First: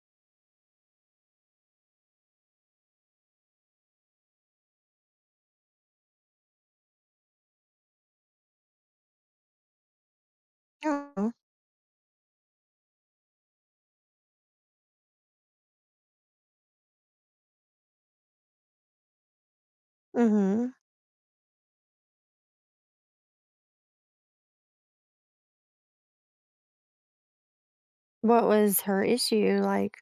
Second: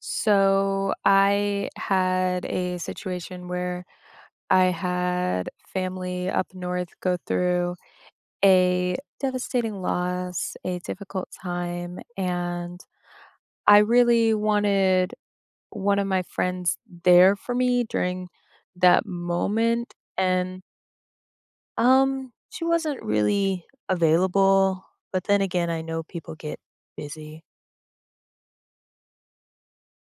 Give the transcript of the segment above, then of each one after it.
So I had a situation where I had family up north go through a devastating loss, a difficult Oh. time, and I really wanted one of my friends there for me during that moment, and Mhm. She wasn't really available, but then again, I know people get busy. What was her issue? Like,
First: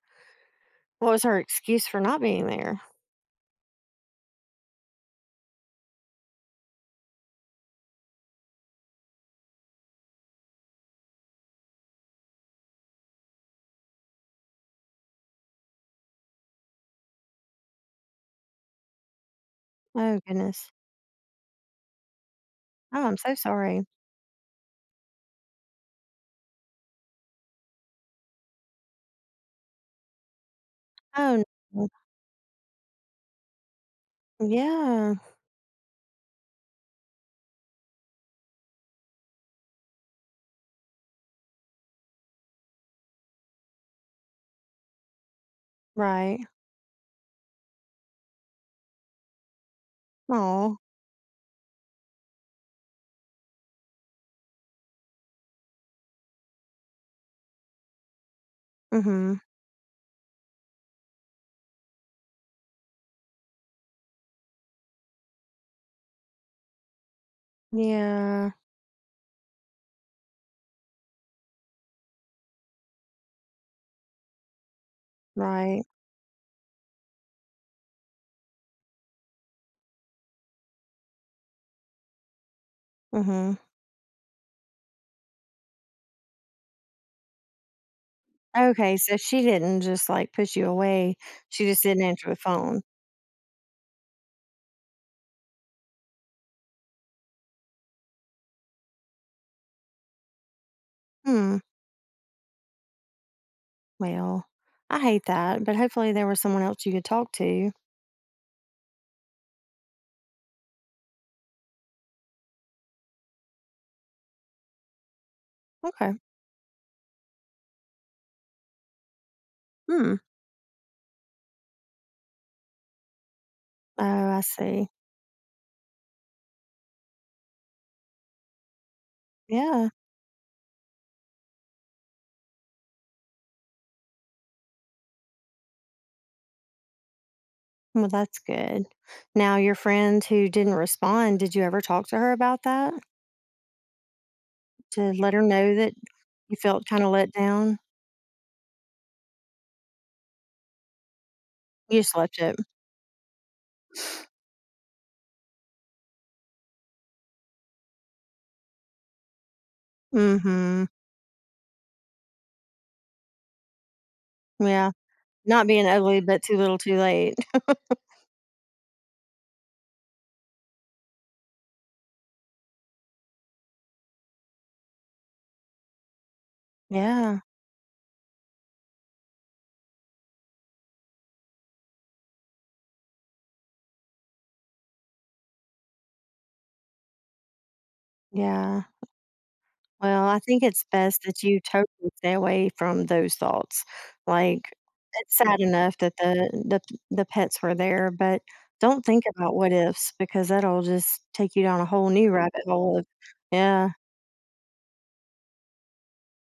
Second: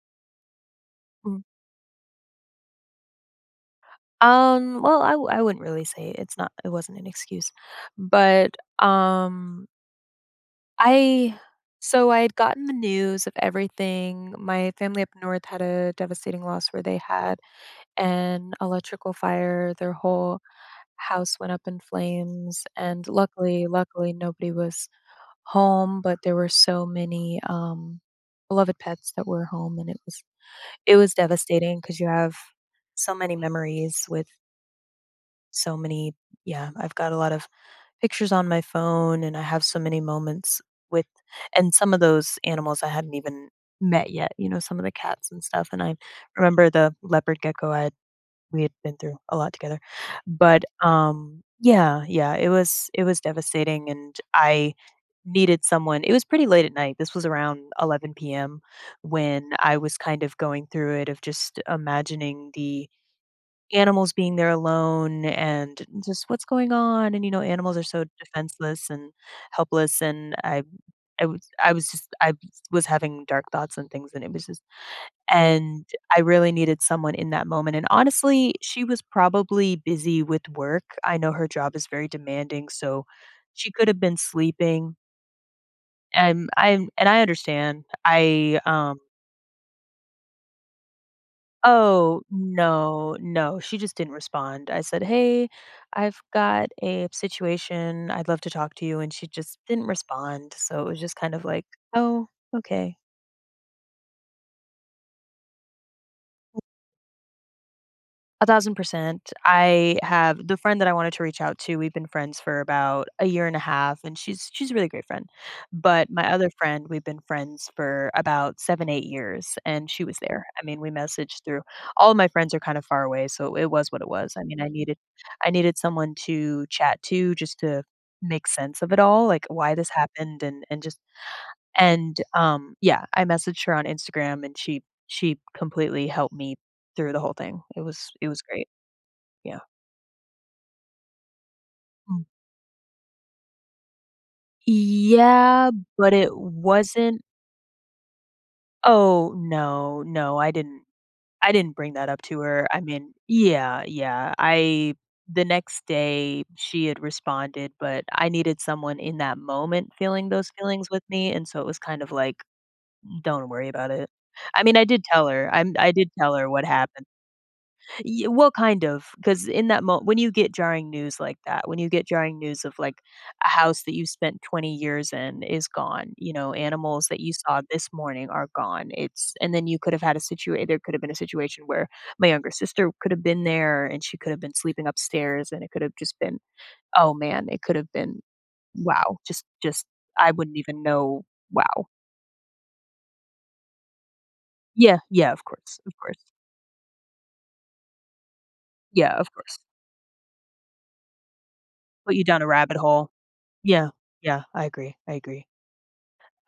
what was her excuse for not being there? Well, I wouldn't really say it wasn't an excuse, but, um, I so I had gotten the news of everything. My family up north had a devastating loss where they had an electrical fire. Their Oh, whole goodness. house went up in flames, Oh, and I'm so luckily, sorry. luckily, nobody was home, but there were so many, beloved pets that were home, and it was Oh, devastating no. because you have so many memories with. Yeah. So many Yeah, I've got a lot of pictures on my phone, and I have so many moments with and some of those animals I hadn't even met yet, you know, some of the cats and stuff. And I Right. remember the leopard gecko I had. We had been through a lot together. But, Oh. Yeah, yeah, it was devastating, and I needed someone. It was pretty late at night. This was around 11 p.m. Mhm. when I was kind of going through it, of just imagining the animals being there alone and just what's going on. And you know, animals are so Yeah. defenseless and helpless, and I was having dark thoughts and things. And it was just Right. and I really needed someone in that moment. And honestly, she was probably busy with work. I know her job is very demanding, so Mhm. she could have been sleeping. And i and i understand. I Okay, um so she didn't just, like, push you away. She just didn't Oh, answer the phone. no, no, she just didn't respond. I said, "Hey, I've got a situation. I'd love to talk to you," and she just didn't respond, so it was just kind of Hmm. like, "Oh, okay." Well, I hate that, but hopefully there was someone else you could talk to. 1,000%. I have the friend that I wanted to reach out to. We've been friends for about a year and a half, and she's a really great friend. But Okay. my other friend, we've been friends for about 7, 8 years, and she Hmm. was there. I mean, we messaged through. All of my friends are kind of far away, so it was what it Oh, was. I I mean, see. I needed someone to chat to, just to make sense of it all, like why Yeah. this happened. Yeah, I messaged her on Instagram, and she completely helped me through the whole thing. It Well, was it that's was great. good. Now, Yeah. your friend who didn't respond, did you ever talk to Mm. her about that to let her Yeah, know that but it you felt kind of wasn't let down? oh, no, no, I didn't bring You that just up left to it. her. I mean, yeah, yeah, I the next day, she had responded, but I needed someone in that moment feeling those Mhm. feelings with me, and so it was kind of like, "Don't worry about it." I mean, I Yeah. did tell her. Not being I did ugly, tell but her too what little, too happened. late. Y Well, kind of? Because in that moment, when you get jarring news like that, when you get jarring news of, like, a house that you spent 20 years in is gone, you know, animals that you Yeah. saw this morning are gone, it's and then you could have had a situation. There could have been a situation where my younger sister could have been there, and she could have been sleeping upstairs, and it could have just been, oh, man, it could have been, Yeah. wow, just Well, I I wouldn't think even it's best know. that you Wow. totally stay away from those thoughts. Like, Yeah, yeah, it's of sad course, of enough that course. The the pets were there, but don't Yeah, think of about course. what ifs because that'll just take you down a whole Put you new down a rabbit rabbit hole of hole. Yeah, yeah, yeah, I agree, I agree.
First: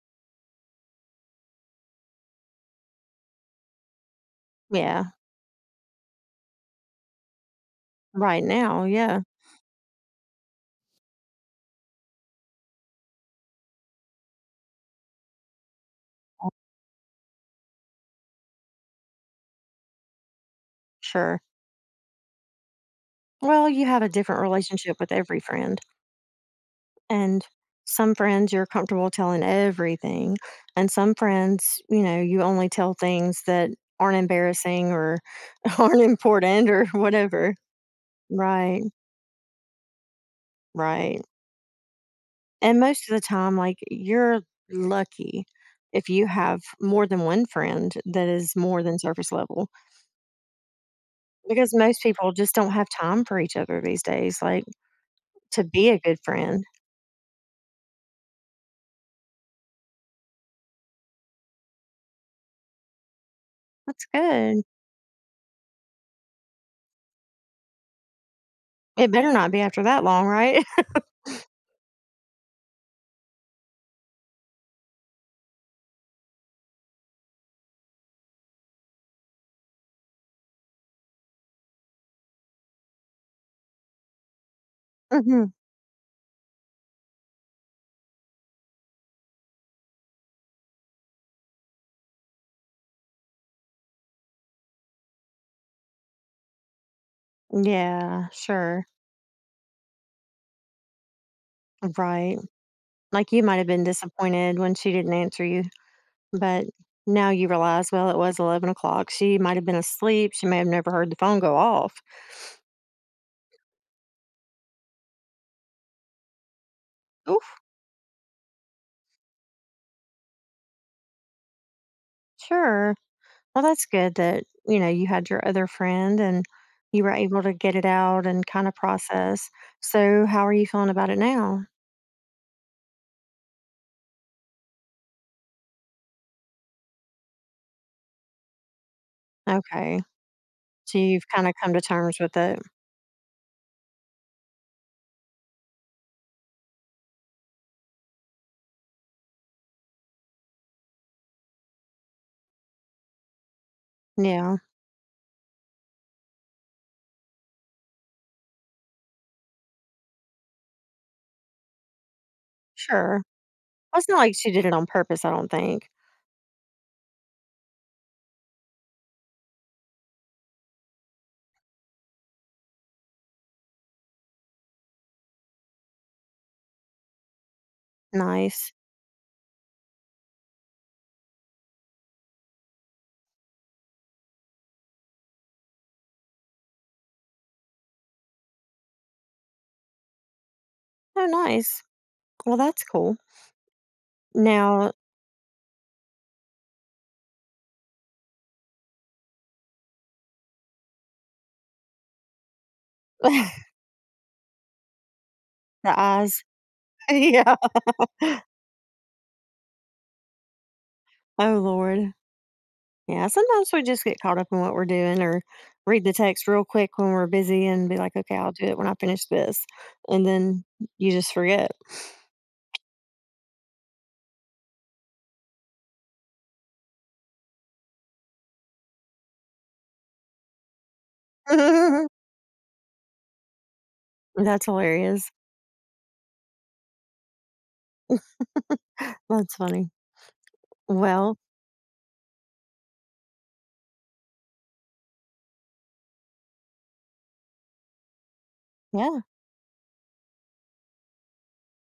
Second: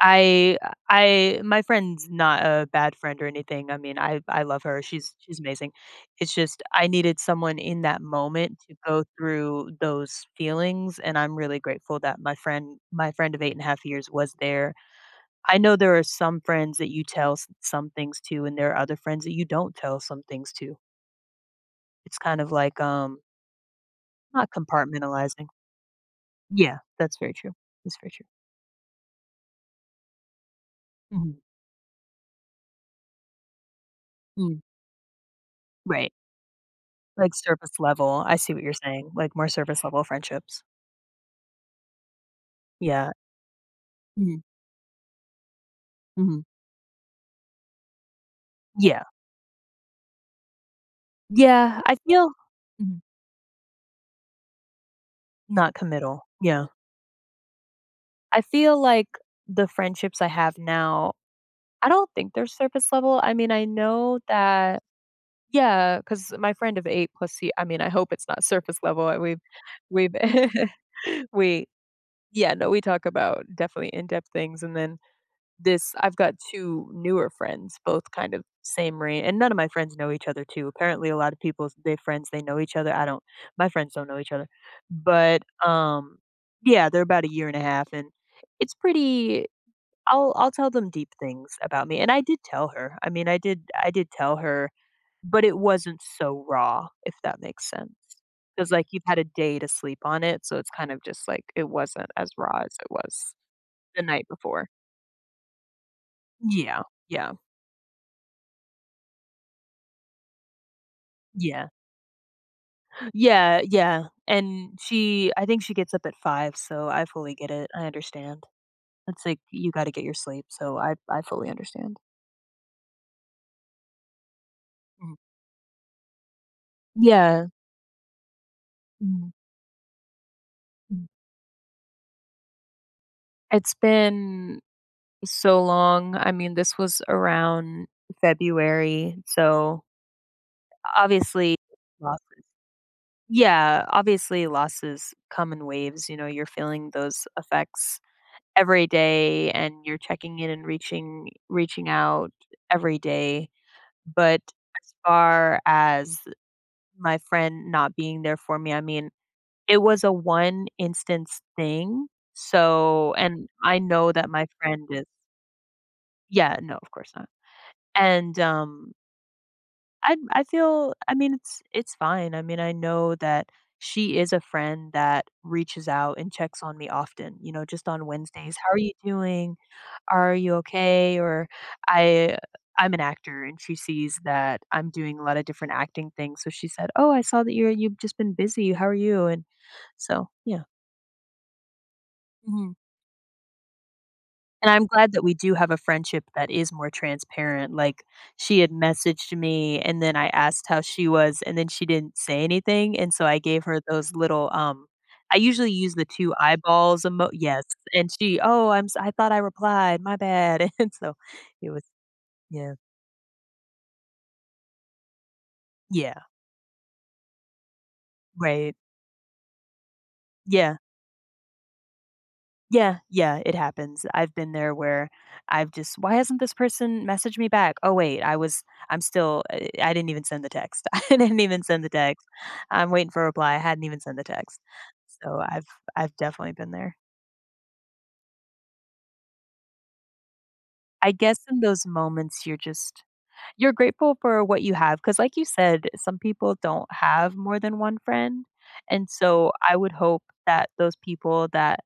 I I My friend's not a bad friend or anything. I mean, I love her. yeah. She's amazing. It's just I needed someone in that Right moment to now, go yeah, through those feelings, and I'm really grateful that my friend of 8.5 years was there. I know there are some friends that you tell some things to, and there are other friends that you don't tell some things to. sure. It's kind of like, Well, you have a different not relationship with every compartmentalizing. friend. Yeah, that's very And true. That's very some true. friends you're comfortable telling everything. And some Hmm. friends, you know, you only tell things that aren't Mm, embarrassing or aren't right. important or Like, whatever. surface level. I see what you're Right, saying, like, more surface level friendships. right. And most Yeah. of the time, like, you're Mhm, lucky if you mhm. have more than one friend that is more than Yeah. surface level because Yeah, I most feel. people just don't have Mhm. time for each other these days, like, to Not be a good committal. friend. Yeah. I feel like the friendships I have now, I don't think they're surface level. I mean, I That's know good. that. Yeah, because my friend of 8 plus he I mean, I hope it's not surface level, It and better we've not be after that we've long, right? we. Yeah, no, we talk about definitely in-depth things, and then this, I've got 2 newer friends, both kind of same reign, and none of my friends know each other too. Apparently a lot of people, they friends, they know each other. I don't My friends don't know each other. But, Mhm. Yeah, they're about a year and a half, and it's pretty. I'll tell them deep things about me, and I did tell her. I mean, I did tell her, but it wasn't so raw, if that makes sense. Yeah, Because sure. like, you've had a day to sleep on it, so it's kind of just, like, it wasn't as Right. raw as it Like, was you might have been the night disappointed before. when she didn't answer you, but Yeah, now yeah. you realize, well, it was 11 o'clock. She might have been asleep. She may have never heard the phone go Yeah. off. Yeah, yeah, and she, I think she gets up at 5, so I fully get Oof, it, I understand. It's like, you gotta get your sleep, so I fully understand. sure. Well, that's good that, you know, you Mhm. had your other friend and you were able Yeah. to get it out and kinda Mhm, process. So, how are you feeling mm. about it now? It's been so long. I mean, this was around February, so Okay. So you've kinda obviously come to terms losses. with it. Yeah, obviously losses come in waves, you know, you're feeling those effects every day, and you're checking in and reaching out every day. But Yeah, as far as my friend not being there for me, I mean, it was a one instance thing. So, sure. and I Well, it's know not that like my she did it on friend is. purpose, I don't think. Yeah, no, of course not. And I feel, I mean, it's fine. I mean, I know that she is a friend that reaches out and checks on me often, you know, just on Wednesdays. Nice. How are you doing? "Are you okay?" or I I'm an actor, and she sees that I'm doing a lot of different acting things, so she said, "Oh, I saw that you've just been busy. How are you?" And so, yeah. Oh, nice. Well, Mhm. that's cool. And I'm Now glad that we do have a friendship that is more transparent. Like, she had messaged me, and then I asked how she was, and then she didn't say anything, and so I the gave her those little, I usually use the 2 eyes. eyeballs emo. Yeah. Yes, and she, "Oh, I thought I replied, my bad." And so Oh, it was, Lord. yeah. Yeah, sometimes we just get caught up in what we're doing or read the Yeah. text real quick when we're busy and be like, "Okay, I'll do Right. it when I finish this." And then Yeah. you just forget. Yeah, yeah, it happens. I've been there where why hasn't this person messaged me back? Oh, wait, I was, I'm still, I didn't even send the text. I didn't even send the text. I'm waiting for a reply. I hadn't even sent the text. That's hilarious. So I've definitely been there. That's funny. I Well, guess in those moments, you're grateful for what you have. Cause like you said, some people don't have more than one friend. And yeah, so I would hope that those people that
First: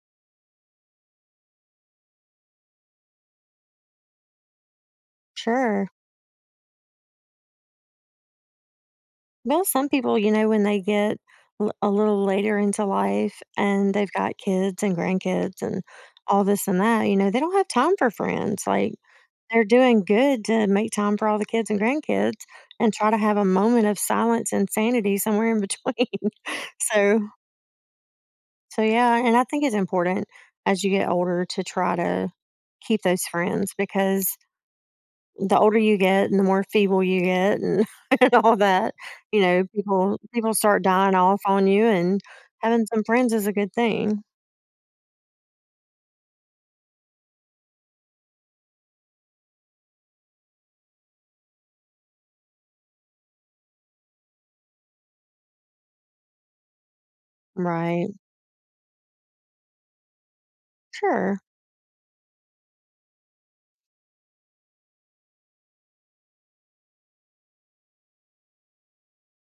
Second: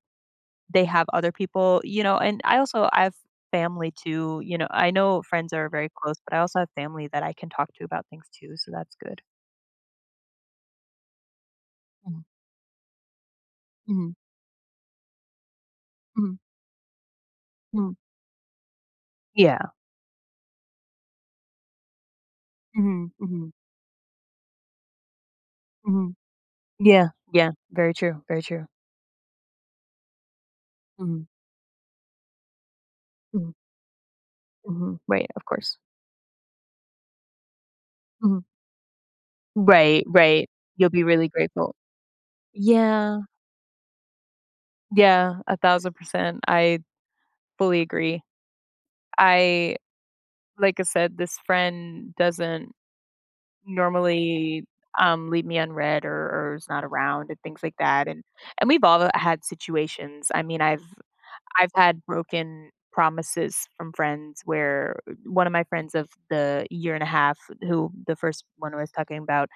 they have other people, you know. And I have family too, you know. I know friends are sure. very close, but I also have family that I can talk to about things too, so that's good. Well, some people, you know, when they get l- a little Mhm, later into life and they've mhm, got kids and grandkids and mhm, all this and that, you know, they don't have time mhm. for friends. Like they're Yeah. doing good to make time for all the kids and grandkids and Mhm, try to have a mhm, moment of silence and sanity somewhere in mhm. between. Yeah, So, yeah, very true, very true. so yeah, and I think it's important as you get Mhm, older to try to keep those mhm, friends because mhm. Right, of the older course. you get and the more feeble you get and and Mhm. all that, you know, Right, people right. people start You'll be dying really off on grateful. you, and having some Yeah, friends is a good thing. yeah, 1,000%. I fully agree. I Like I said, this friend doesn't normally, leave me unread or is not around and things like that. Right. And we've all had situations. I mean, Sure. I've had broken promises from friends where, one of my friends of the year and a half, who the first one I was talking about,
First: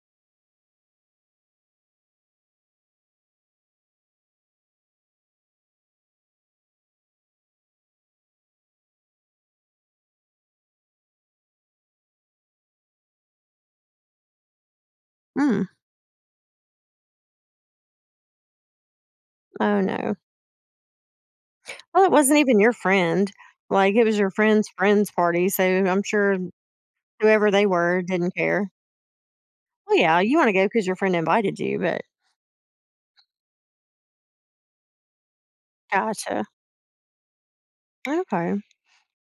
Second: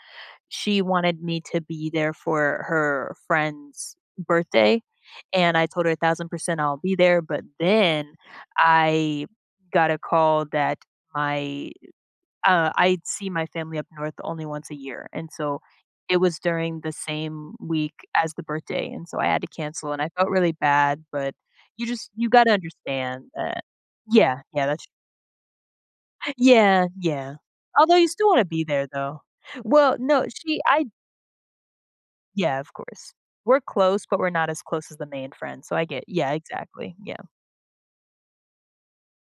she wanted me to be there for her friend's birthday, and I told her 1,000% I'll be there, but then I got a call that my I'd see my family up north only once a year, and so Mm. it was during the same week as the birthday, and so I had to Oh, cancel, and I no. felt really bad, but you Well, it just you wasn't gotta even your understand friend. that. Like, it was your Yeah, yeah, friend's that's friend's party, so I'm sure yeah, yeah. whoever they Although were you still didn't wanna be care. there, though. Well, Well, yeah, no, you wanna go she go because I. your friend invited you, but Yeah, of course. We're close, but we're not as close as the main friend, so I get. Yeah, gotcha. exactly, yeah. Okay.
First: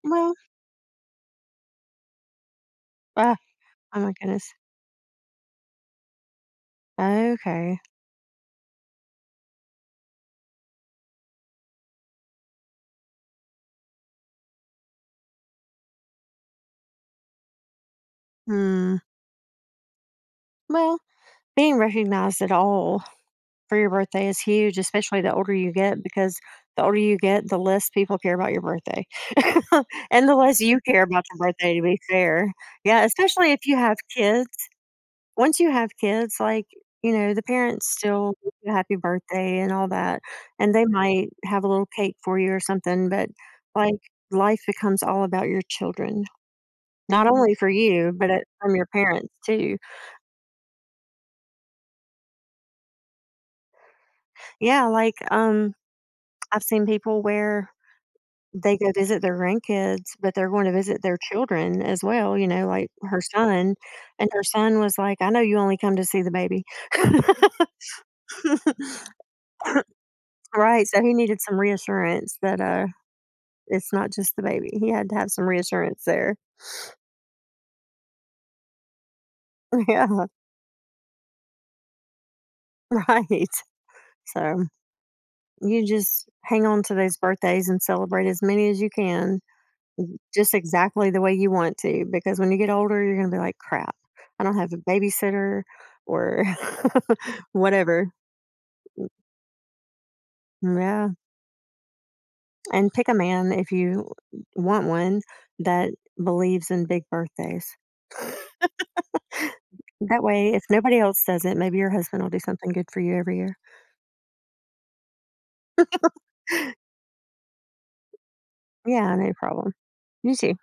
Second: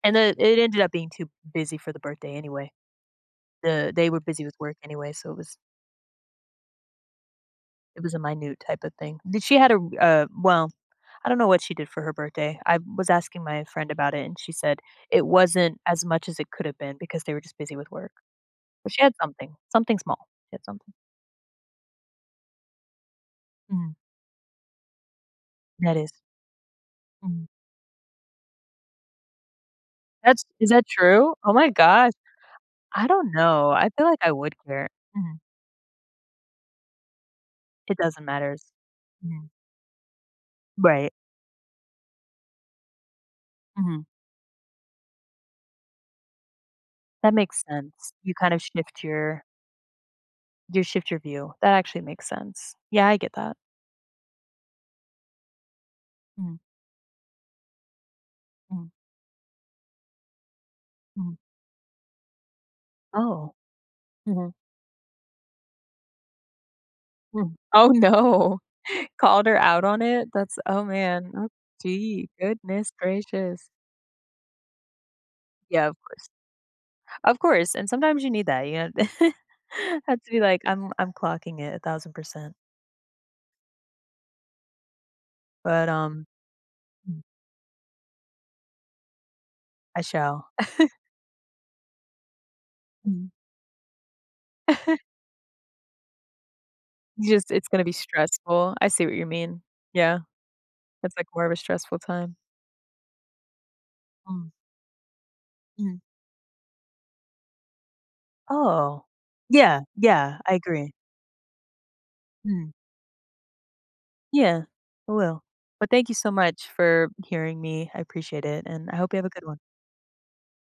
And Well, the it ended up being too busy for the birthday anyway. ah, oh They my were busy goodness. with work anyway, so it was. Okay. It was a minute type of thing. Did she had a, well, I don't know what she did for her birthday. I was asking my friend about it, and she said it wasn't as much as it could have been because they were just busy with work. But Hmm. she had something, something small. She had something. Well, being recognized at all for your Mhm. birthday is huge, especially the older you That get, is. because the older you Mhm. get, the less people care about your birthday. And the That's, less is you that care about true? your Oh my birthday, to be gosh. fair. Yeah, I don't especially if know. you I have feel like I kids. would care. Mhm. Once you have kids, like, you know, the parents It doesn't still wish matter. you a happy Mhm. birthday and all that, and they Right. might have a little cake for you or something, but, like, Mhm. life becomes all about your children. Not That only makes for you, sense. but You it kind of from your shift parents your. too. You Shift your view. That actually makes sense. Yeah, I get that. Yeah, like, Mhm. I've seen people wear They go Mhm. visit their grandkids, but they're going to visit their Mhm. children as well, you know, like her Oh. son, and her Mhm. son was like, "I know you only come to see the baby." Mm. Oh, no. Called her out on it? That's, oh, Right, so he man. needed Oh, some gee, reassurance that, goodness gracious. it's not just the baby. He had to have some Yeah, of reassurance course. there. Of course, and sometimes you need that, you know? Have Yeah, to be like, I'm clocking it 1,000%, right. So, you but, just hang on to those Mm. birthdays and celebrate as many as you can, I shall." just exactly the way you want to, because when you get older, you're Mm. gonna be like, "Crap, I don't have a babysitter," or Just, it's gonna be whatever. stressful. I see what you mean. Yeah, Yeah, it's, like, more of a stressful time. and pick a man if you Mm, want one that mm. believes in big birthdays. Oh. Yeah, That yeah, way, I if agree. nobody else does it, maybe your husband will do something Mm. good for you every year. Yeah, I will. Well, thank you so much for hearing me. I appreciate it, and I hope Yeah, you have a no good one. problem. You too.